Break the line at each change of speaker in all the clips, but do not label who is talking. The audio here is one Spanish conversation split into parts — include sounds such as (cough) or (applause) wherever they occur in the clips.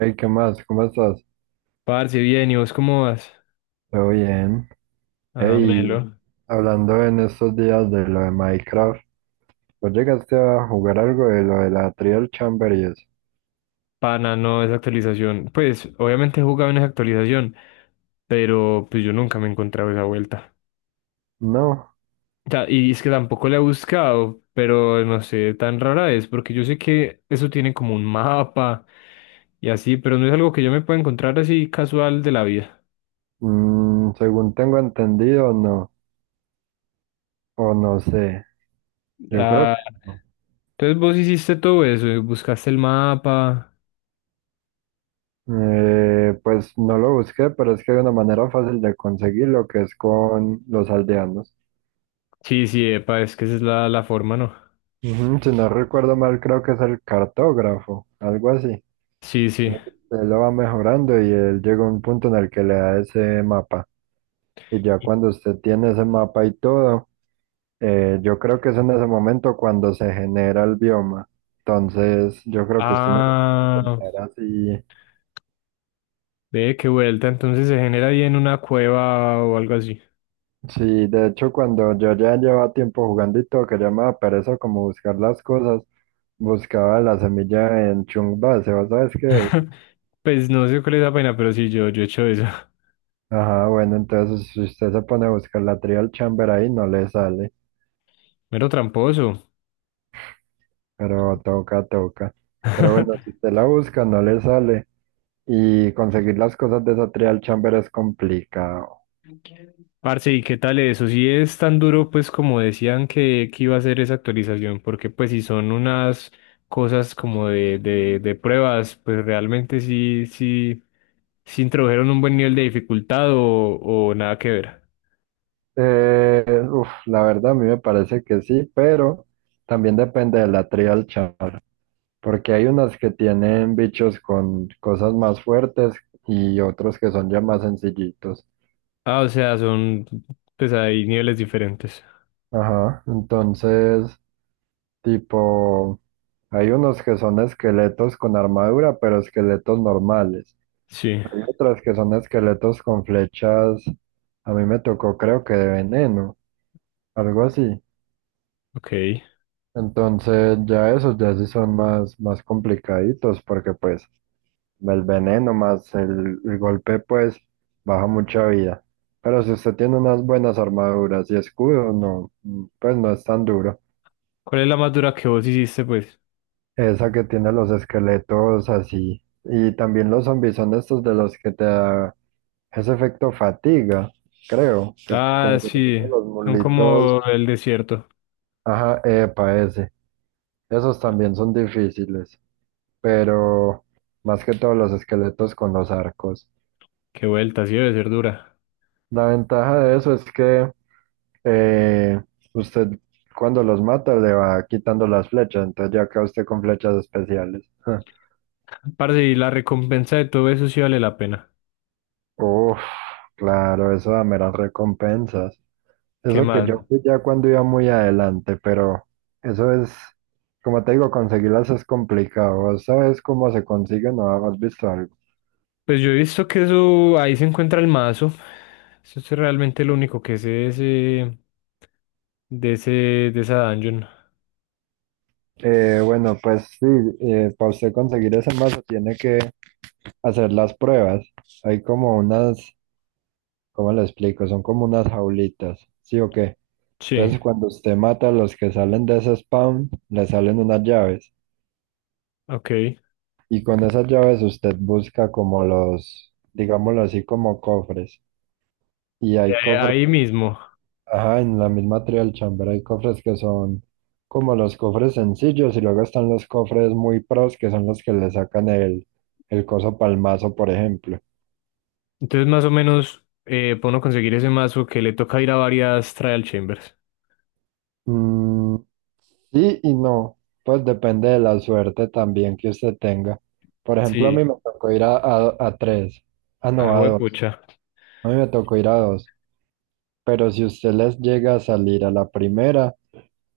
Hey, ¿qué más? ¿Cómo estás?
Parce, bien, ¿y vos cómo vas?
Todo bien.
Ah, melo.
Hey, hablando en estos días de lo de Minecraft, ¿vos llegaste a jugar algo de lo de la Trial Chamber y eso?
Pana, no, esa actualización. Pues, obviamente he jugado en esa actualización, pero pues yo nunca me he encontrado esa vuelta.
No.
O sea, y es que tampoco la he buscado, pero no sé, tan rara es, porque yo sé que eso tiene como un mapa y así, pero no es algo que yo me pueda encontrar así casual de la vida.
Mm, según tengo entendido, no, o no sé, yo creo
Ah,
que no.
entonces vos hiciste todo eso, y buscaste el mapa.
Pues no lo busqué, pero es que hay una manera fácil de conseguirlo que es con los aldeanos.
Sí, sí, epa, es que esa es la forma, ¿no?
Ujú, si no recuerdo mal, creo que es el cartógrafo, algo así.
Sí, sí.
Usted lo va mejorando y él llega a un punto en el que le da ese mapa. Y ya cuando usted tiene ese mapa y todo, yo creo que es en ese momento cuando se genera el bioma. Entonces, yo creo que usted no se puede
Ah,
encontrar así.
ve qué vuelta, entonces se genera ahí en una cueva o algo así.
Sí, de hecho, cuando yo ya llevaba tiempo jugando y todo, que ya me daba pereza como buscar las cosas, buscaba la semilla en Chung Base, ¿vos sabes qué es?
(laughs) Pues no sé cuál es la pena, pero sí, yo he hecho eso.
Ajá, bueno, entonces si usted se pone a buscar la Trial Chamber ahí, no le sale.
(laughs) Mero tramposo.
Pero toca, toca. Pero bueno,
(laughs)
si usted la busca, no le sale. Y conseguir las cosas de esa trial chamber es complicado.
Parce, ¿y qué tal eso? Si es tan duro, pues como decían que iba a ser esa actualización, porque pues si son unas cosas como de pruebas, pues realmente sí, sí, sí introdujeron un buen nivel de dificultad o nada que ver.
Eh, la verdad a mí me parece que sí, pero también depende de la trial chamber. Porque hay unas que tienen bichos con cosas más fuertes y otros que son ya más sencillitos.
Ah, o sea, son, pues hay niveles diferentes.
Ajá, entonces, tipo, hay unos que son esqueletos con armadura, pero esqueletos normales.
Sí,
Hay otras que son esqueletos con flechas. A mí me tocó, creo que de veneno, algo así.
ok.
Entonces, ya esos ya sí son más, más complicaditos, porque pues el veneno más el golpe, pues baja mucha vida. Pero si usted tiene unas buenas armaduras y escudo, no, pues no es tan duro.
¿Cuál es la más dura que vos hiciste, pues?
Esa que tiene los esqueletos así. Y también los zombies son estos de los que te ese efecto fatiga, creo, que
Ah,
como que te
sí,
ponen los
son
mulitos,
como el desierto.
ajá, epa, ese. Esos también son difíciles, pero más que todos los esqueletos con los arcos.
Qué vuelta, sí debe ser dura.
La ventaja de eso es que eh, usted cuando los mata le va quitando las flechas, entonces ya queda usted con flechas especiales.
Parce, y la recompensa de todo eso sí vale la pena.
(laughs) Uf, claro, eso da meras recompensas.
¿Qué
Eso que
más?
yo fui ya cuando iba muy adelante, pero eso es, como te digo, conseguirlas es complicado. ¿Vos sabes cómo se consiguen? ¿No has visto algo?
Pues yo he visto que eso, ahí se encuentra el mazo. Eso es realmente lo único que sé de ese, de ese, de esa dungeon.
Bueno, pues sí, para usted conseguir esa masa tiene que hacer las pruebas. Hay como unas, ¿cómo le explico? Son como unas jaulitas, ¿sí o qué?
Sí,
Entonces cuando usted mata a los que salen de ese spawn, le salen unas llaves.
ok.
Y con esas llaves usted busca como los, digámoslo así, como cofres. Y hay cofres.
Ahí mismo.
Ajá, en la misma Trial Chamber hay cofres que son como los cofres sencillos y luego están los cofres muy pros que son los que le sacan el coso palmazo, por ejemplo.
Entonces, más o menos, puedo conseguir ese mazo que le toca ir a varias trial chambers.
Mm, sí y no, pues depende de la suerte también que usted tenga. Por ejemplo, a
Sí,
mí me tocó ir a tres, ah no, a
ah,
dos,
pucha.
a mí me tocó ir a dos, pero si usted les llega a salir a la primera,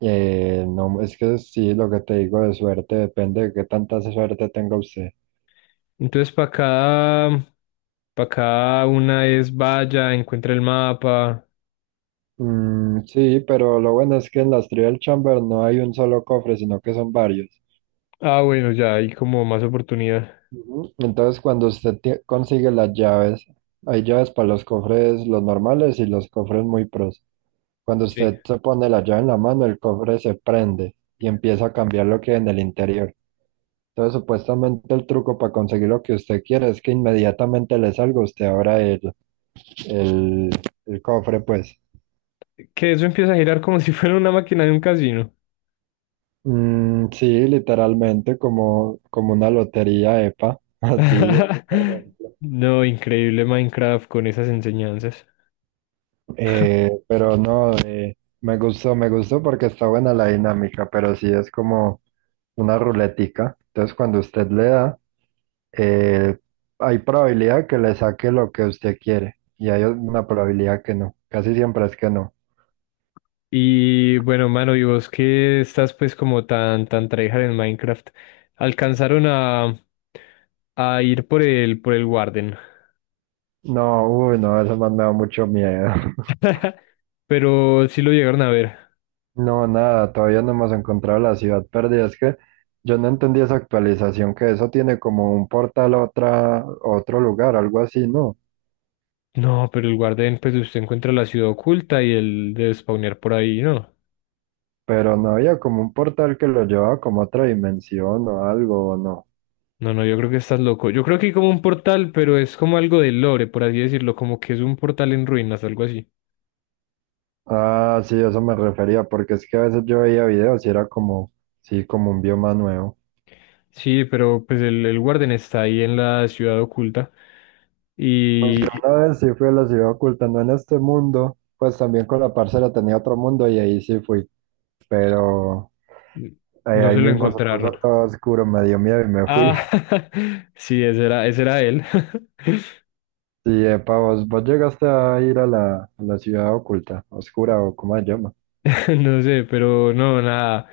no, es que sí, lo que te digo de suerte depende de qué tanta suerte tenga usted.
Entonces, para cada una es vaya, encuentra el mapa.
Mm, sí, pero lo bueno es que en las Trial Chamber no hay un solo cofre, sino que son varios.
Ah, bueno, ya hay como más oportunidad.
Ujú. Entonces, cuando consigue las llaves, hay llaves para los cofres, los normales y los cofres muy pros. Cuando
Sí.
usted se pone la llave en la mano, el cofre se prende y empieza a cambiar lo que hay en el interior. Entonces, supuestamente el truco para conseguir lo que usted quiere es que inmediatamente le salga, usted abra el, el cofre, pues.
Que eso empieza a girar como (laughs) si fuera una máquina de un casino.
Mm, sí, literalmente como, como una lotería EPA, (laughs) así.
(laughs) No, increíble Minecraft con esas enseñanzas.
Pero no, me gustó porque está buena la dinámica, pero sí es como una ruletica. Entonces cuando usted le da, eh, hay probabilidad que le saque lo que usted quiere y hay una probabilidad que no. Casi siempre es que no.
Y bueno, mano, y vos que estás pues como tan, tan tryhard en Minecraft, alcanzaron a ir por el Warden.
No, uy, no, eso más me da mucho miedo. (laughs)
(laughs) Pero sí lo llegaron a ver.
No, nada, todavía no hemos encontrado la ciudad perdida. Es que yo no entendí esa actualización, que eso tiene como un portal a otra, a otro lugar, algo así, ¿no?
No, pero el Warden, pues usted encuentra la ciudad oculta y el de spawnear por ahí, ¿no?
Pero no había como un portal que lo llevaba como a otra dimensión o algo, ¿o no?
No, no, yo creo que estás loco. Yo creo que hay como un portal, pero es como algo de lore, por así decirlo, como que es un portal en ruinas, algo así.
Ah, sí, eso me refería, porque es que a veces yo veía videos y era como, sí, como un bioma nuevo.
Sí, pero pues el Warden está ahí en la ciudad oculta
Pues yo
y
una vez sí fui a la ciudad oculta, no en este mundo, pues también con la parcera tenía otro mundo y ahí sí fui, pero
y
ahí,
no
ahí
se lo
mismo se
encontraron.
puso todo oscuro, me dio miedo y me fui.
Ah,
(laughs)
(laughs) sí, ese era él. (laughs)
Sí, epa, vos llegaste a ir a la ciudad oculta, oscura o como se llama.
(laughs) No sé, pero no, nada.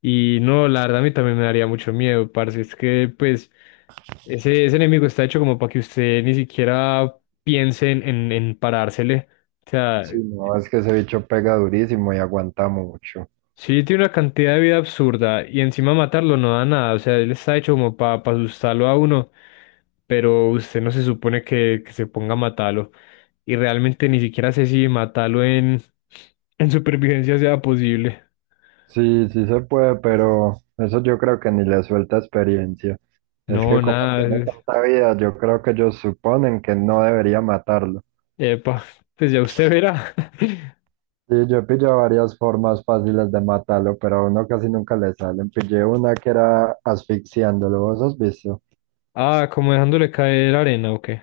Y no, la verdad a mí también me daría mucho miedo, parce. Es que, pues, ese enemigo está hecho como para que usted ni siquiera piense en parársele. O sea,
Sí, no, es que ese bicho pega durísimo y aguanta mucho.
sí tiene una cantidad de vida absurda y encima matarlo no da nada. O sea, él está hecho como para asustarlo a uno, pero usted no se supone que se ponga a matarlo. Y realmente ni siquiera sé si matarlo en supervivencia sea posible.
Sí, sí se puede, pero eso yo creo que ni le suelta experiencia. Es
No,
que como tiene
nada.
tanta vida, yo creo que ellos suponen que no debería matarlo.
Epa, pues ya usted verá. (laughs)
Sí, yo he pillado varias formas fáciles de matarlo, pero a uno casi nunca le salen. Pillé una que era asfixiándolo, ¿vos has visto?
Ah, como dejándole caer arena, ¿o qué?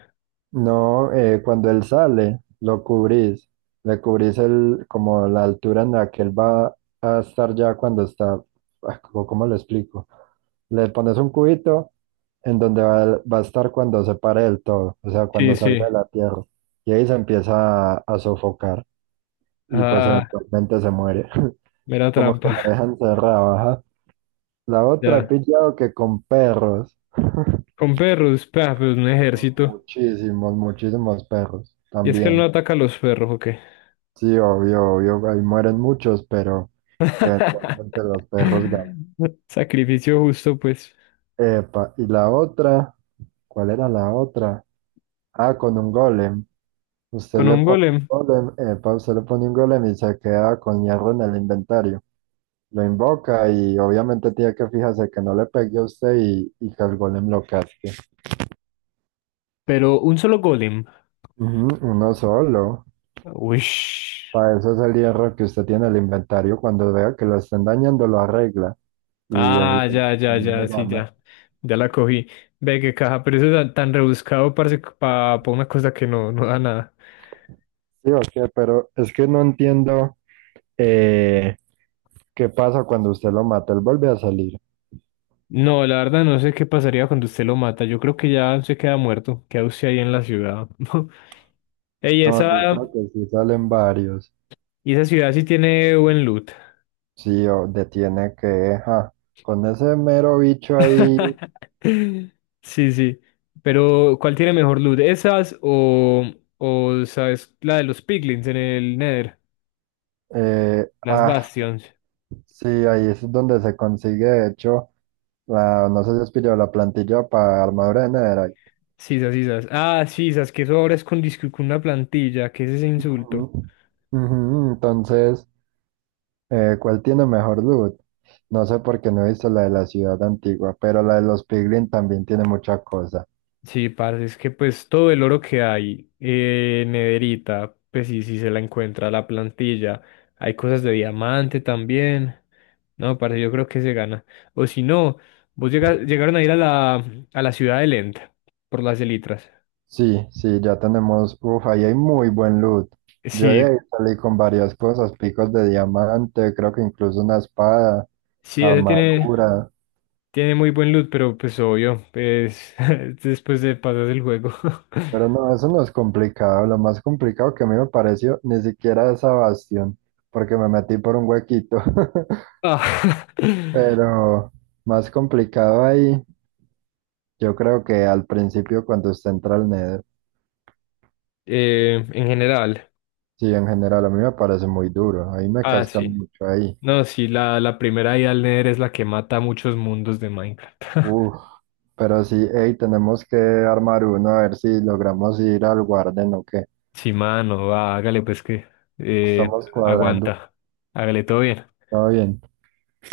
No, cuando él sale, lo cubrís, le cubrís el, como la altura en la que él va a estar ya cuando está, ah, ¿cómo le explico? Le pones un cubito en donde va a estar cuando se pare del todo, o sea,
Sí,
cuando salga de
sí.
la tierra. Y ahí se empieza a sofocar y pues
Ah,
eventualmente se muere. (laughs)
mera
Como que la
trampa.
dejan cerrada, ajá. La otra he
Ya.
pillado que con perros.
Con perros, pa, pues un ejército.
Muchísimos, muchísimos perros
Y es que él no
también.
ataca a los perros, ¿o qué?
Sí, obvio, obvio, ahí mueren muchos, pero eventualmente los
(laughs)
perros ganan.
Sacrificio justo, pues.
Epa, y la otra, ¿cuál era la otra? Ah, con un golem. Usted
Con
le
un
pone
golem.
un golem, epa, usted le pone un golem y se queda con hierro en el inventario. Lo invoca y obviamente tiene que fijarse que no le pegue a usted y que el golem lo casque.
Pero un solo golem.
Ujú, uno solo.
Uish.
Para eso es el hierro que usted tiene en el inventario. Cuando vea que lo estén dañando, lo arregla y el
Ah,
que
ya, ya,
no
ya, sí,
gana.
ya. Ya la cogí. Ve qué caja, pero eso es tan tan rebuscado, parece, para una cosa que no, no da nada.
Sí, ok, pero es que no entiendo eh, qué pasa cuando usted lo mata. Él vuelve a salir.
No, la verdad no sé qué pasaría cuando usted lo mata. Yo creo que ya se queda muerto. Queda usted ahí en la ciudad. (laughs) Ey,
No, yo
esa,
creo que sí salen varios.
y esa ciudad sí tiene buen loot.
Sí, o detiene que, ja, con ese mero bicho ahí,
(laughs) Sí, sí. Pero, ¿cuál tiene mejor loot? ¿Esas o sabes, la de los piglins en el Nether?
eh,
Las
ah,
Bastions.
sí, ahí es donde se consigue, de hecho, la, no sé si es pillado la plantilla para armadura de Netherite.
Sisas, sisas. Ah, sisas. Que eso ahora es con, disque- con una plantilla. ¿Qué es ese insulto?
Ujú. Ujú, entonces, ¿cuál tiene mejor loot? No sé por qué no he visto la de la ciudad antigua, pero la de los Piglin también tiene mucha cosa.
Sí, parce, es que pues todo el oro que hay, en nederita, pues sí, sí se la encuentra la plantilla. Hay cosas de diamante también. No, parce, yo creo que se gana. O si no, vos llega- llegaron a ir a la ciudad de Lent por las elitras.
Sí, sí, ya tenemos, uff, ahí hay muy buen loot. Yo de
Sí,
ahí salí con varias cosas, picos de diamante, creo que incluso una espada,
sí, ese tiene,
armadura,
tiene muy buen loot, pero pues obvio, pues (laughs) después de pasar el juego. (laughs)
pero no, eso no es complicado. Lo más complicado que a mí me pareció ni siquiera esa bastión, porque me metí por un huequito. (laughs)
Ah, (laughs)
Pero más complicado ahí, yo creo que al principio cuando usted entra al Nether.
en general.
Sí, en general, a mí me parece muy duro. Ahí me
Ah,
cascan
sí.
mucho ahí.
No, sí, la primera ida al Nether es la que mata a muchos mundos de Minecraft. (laughs)
Uf, pero sí, hey, tenemos que armar uno a ver si logramos ir al Guarden o qué.
Sí, mano, va, hágale pues que eh,
Estamos cuadrando.
aguanta. Hágale todo bien.
Todo bien.